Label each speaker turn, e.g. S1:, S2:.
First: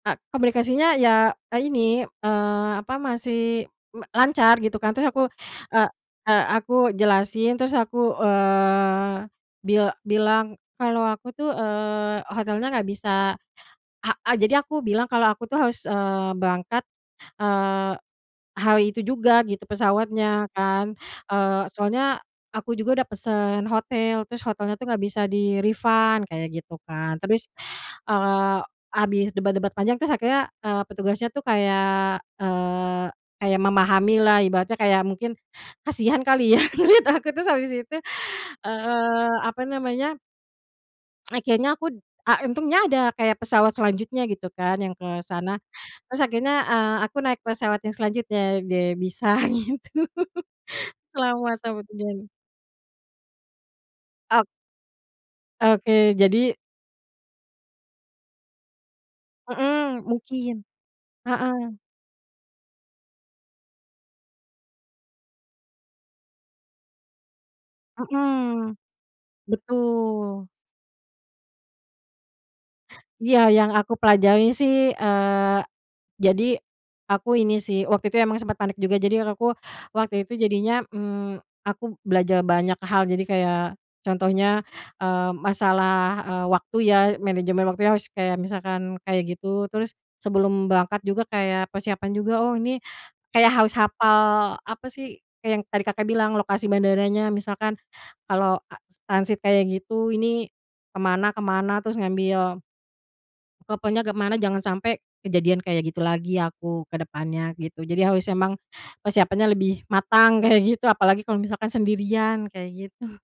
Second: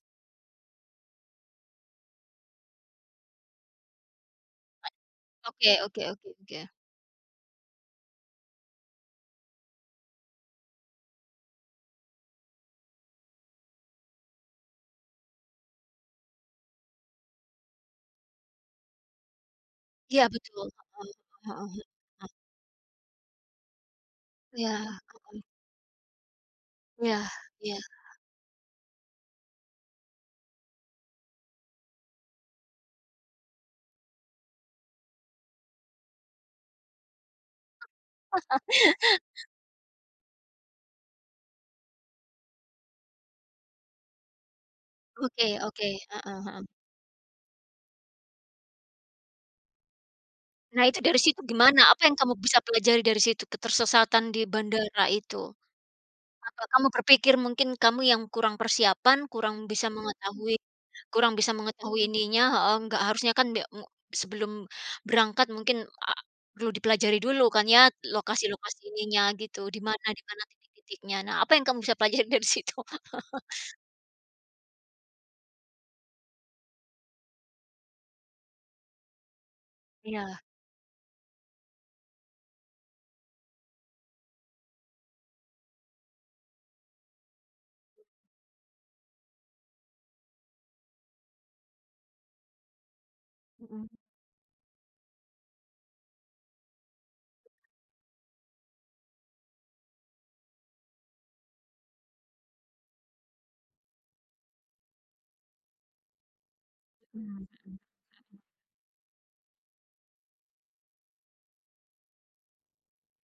S1: Ka komunikasinya ya e ini, eee, apa masih me lancar gitu kan, terus aku,
S2: Oke
S1: eee
S2: oke
S1: eee,
S2: oke ya.
S1: aku jelasin, terus aku, eee, bil bilang kalau aku tuh, eee, hotelnya nggak bisa he eee, jadi aku bilang kalau aku tuh harus, eee, berangkat, eee, hari itu juga gitu
S2: Iya
S1: pesawatnya
S2: betul,
S1: kan.
S2: heeh
S1: Eee,
S2: heeh heeh.
S1: soalnya aku juga udah pesen hotel terus
S2: Iya,
S1: hotelnya tuh gak
S2: heeh.
S1: bisa di-refund kayak gitu kan.
S2: Iya
S1: Terus,
S2: iya.
S1: eee, habis debat-debat panjang terus akhirnya, eee, petugasnya tuh kayak, eee, kayak memahami lah ibaratnya kayak mungkin kasihan kali ya menurut aku terus habis itu, eee, apa namanya akhirnya aku a untungnya ada kayak pesawat selanjutnya gitu kan yang ke sana.
S2: Oke oke,
S1: Terus
S2: heeh
S1: akhirnya,
S2: heeh.
S1: eee, aku naik pesawat yang selanjutnya ge bisa gitu
S2: Nah itu dari situ
S1: selamat
S2: gimana,
S1: sampai
S2: apa yang
S1: tujuan.
S2: kamu bisa pelajari dari situ ketersesatan
S1: Ok
S2: di bandara itu?
S1: Oke jadi.
S2: Apa kamu berpikir mungkin kamu yang kurang persiapan kurang bisa
S1: Mhm
S2: mengetahui
S1: mungkin.
S2: kurang bisa
S1: Heeh.
S2: mengetahui ininya heeh, nggak harusnya kan be mu sebelum berangkat mungkin a perlu dipelajari dulu kan ya
S1: Mhm.
S2: lokasi-lokasi ininya gitu, di mana di mana
S1: Betul.
S2: titik-titiknya. Nah apa yang kamu bisa pelajari dari situ?
S1: Iya yang aku pelajari sih, eee, jadi aku ini sih waktu itu emang sempat panik juga jadi aku, waktu itu
S2: Iya.
S1: jadinya, mmm, aku belajar banyak hal jadi kayak contohnya, eee, masalah, eee, waktu ya, manajemen waktu harus kayak misalkan kayak gitu. Terus sebelum berangkat juga kayak persiapan juga, oh ini kayak harus
S2: Mhm.
S1: hafal apa sih kayak yang tadi Kakak bilang lokasi bandaranya misalkan, kalau as transit kayak gitu ini ke mana ke mana. Terus ngambil, pokoknya ke mana jangan sampai kejadian kayak gitu lagi aku ke depannya
S2: Mhm.
S1: gitu. Jadi harus emang persiapannya lebih matang kayak gitu apalagi kalau misalkan sendirian kayak gitu.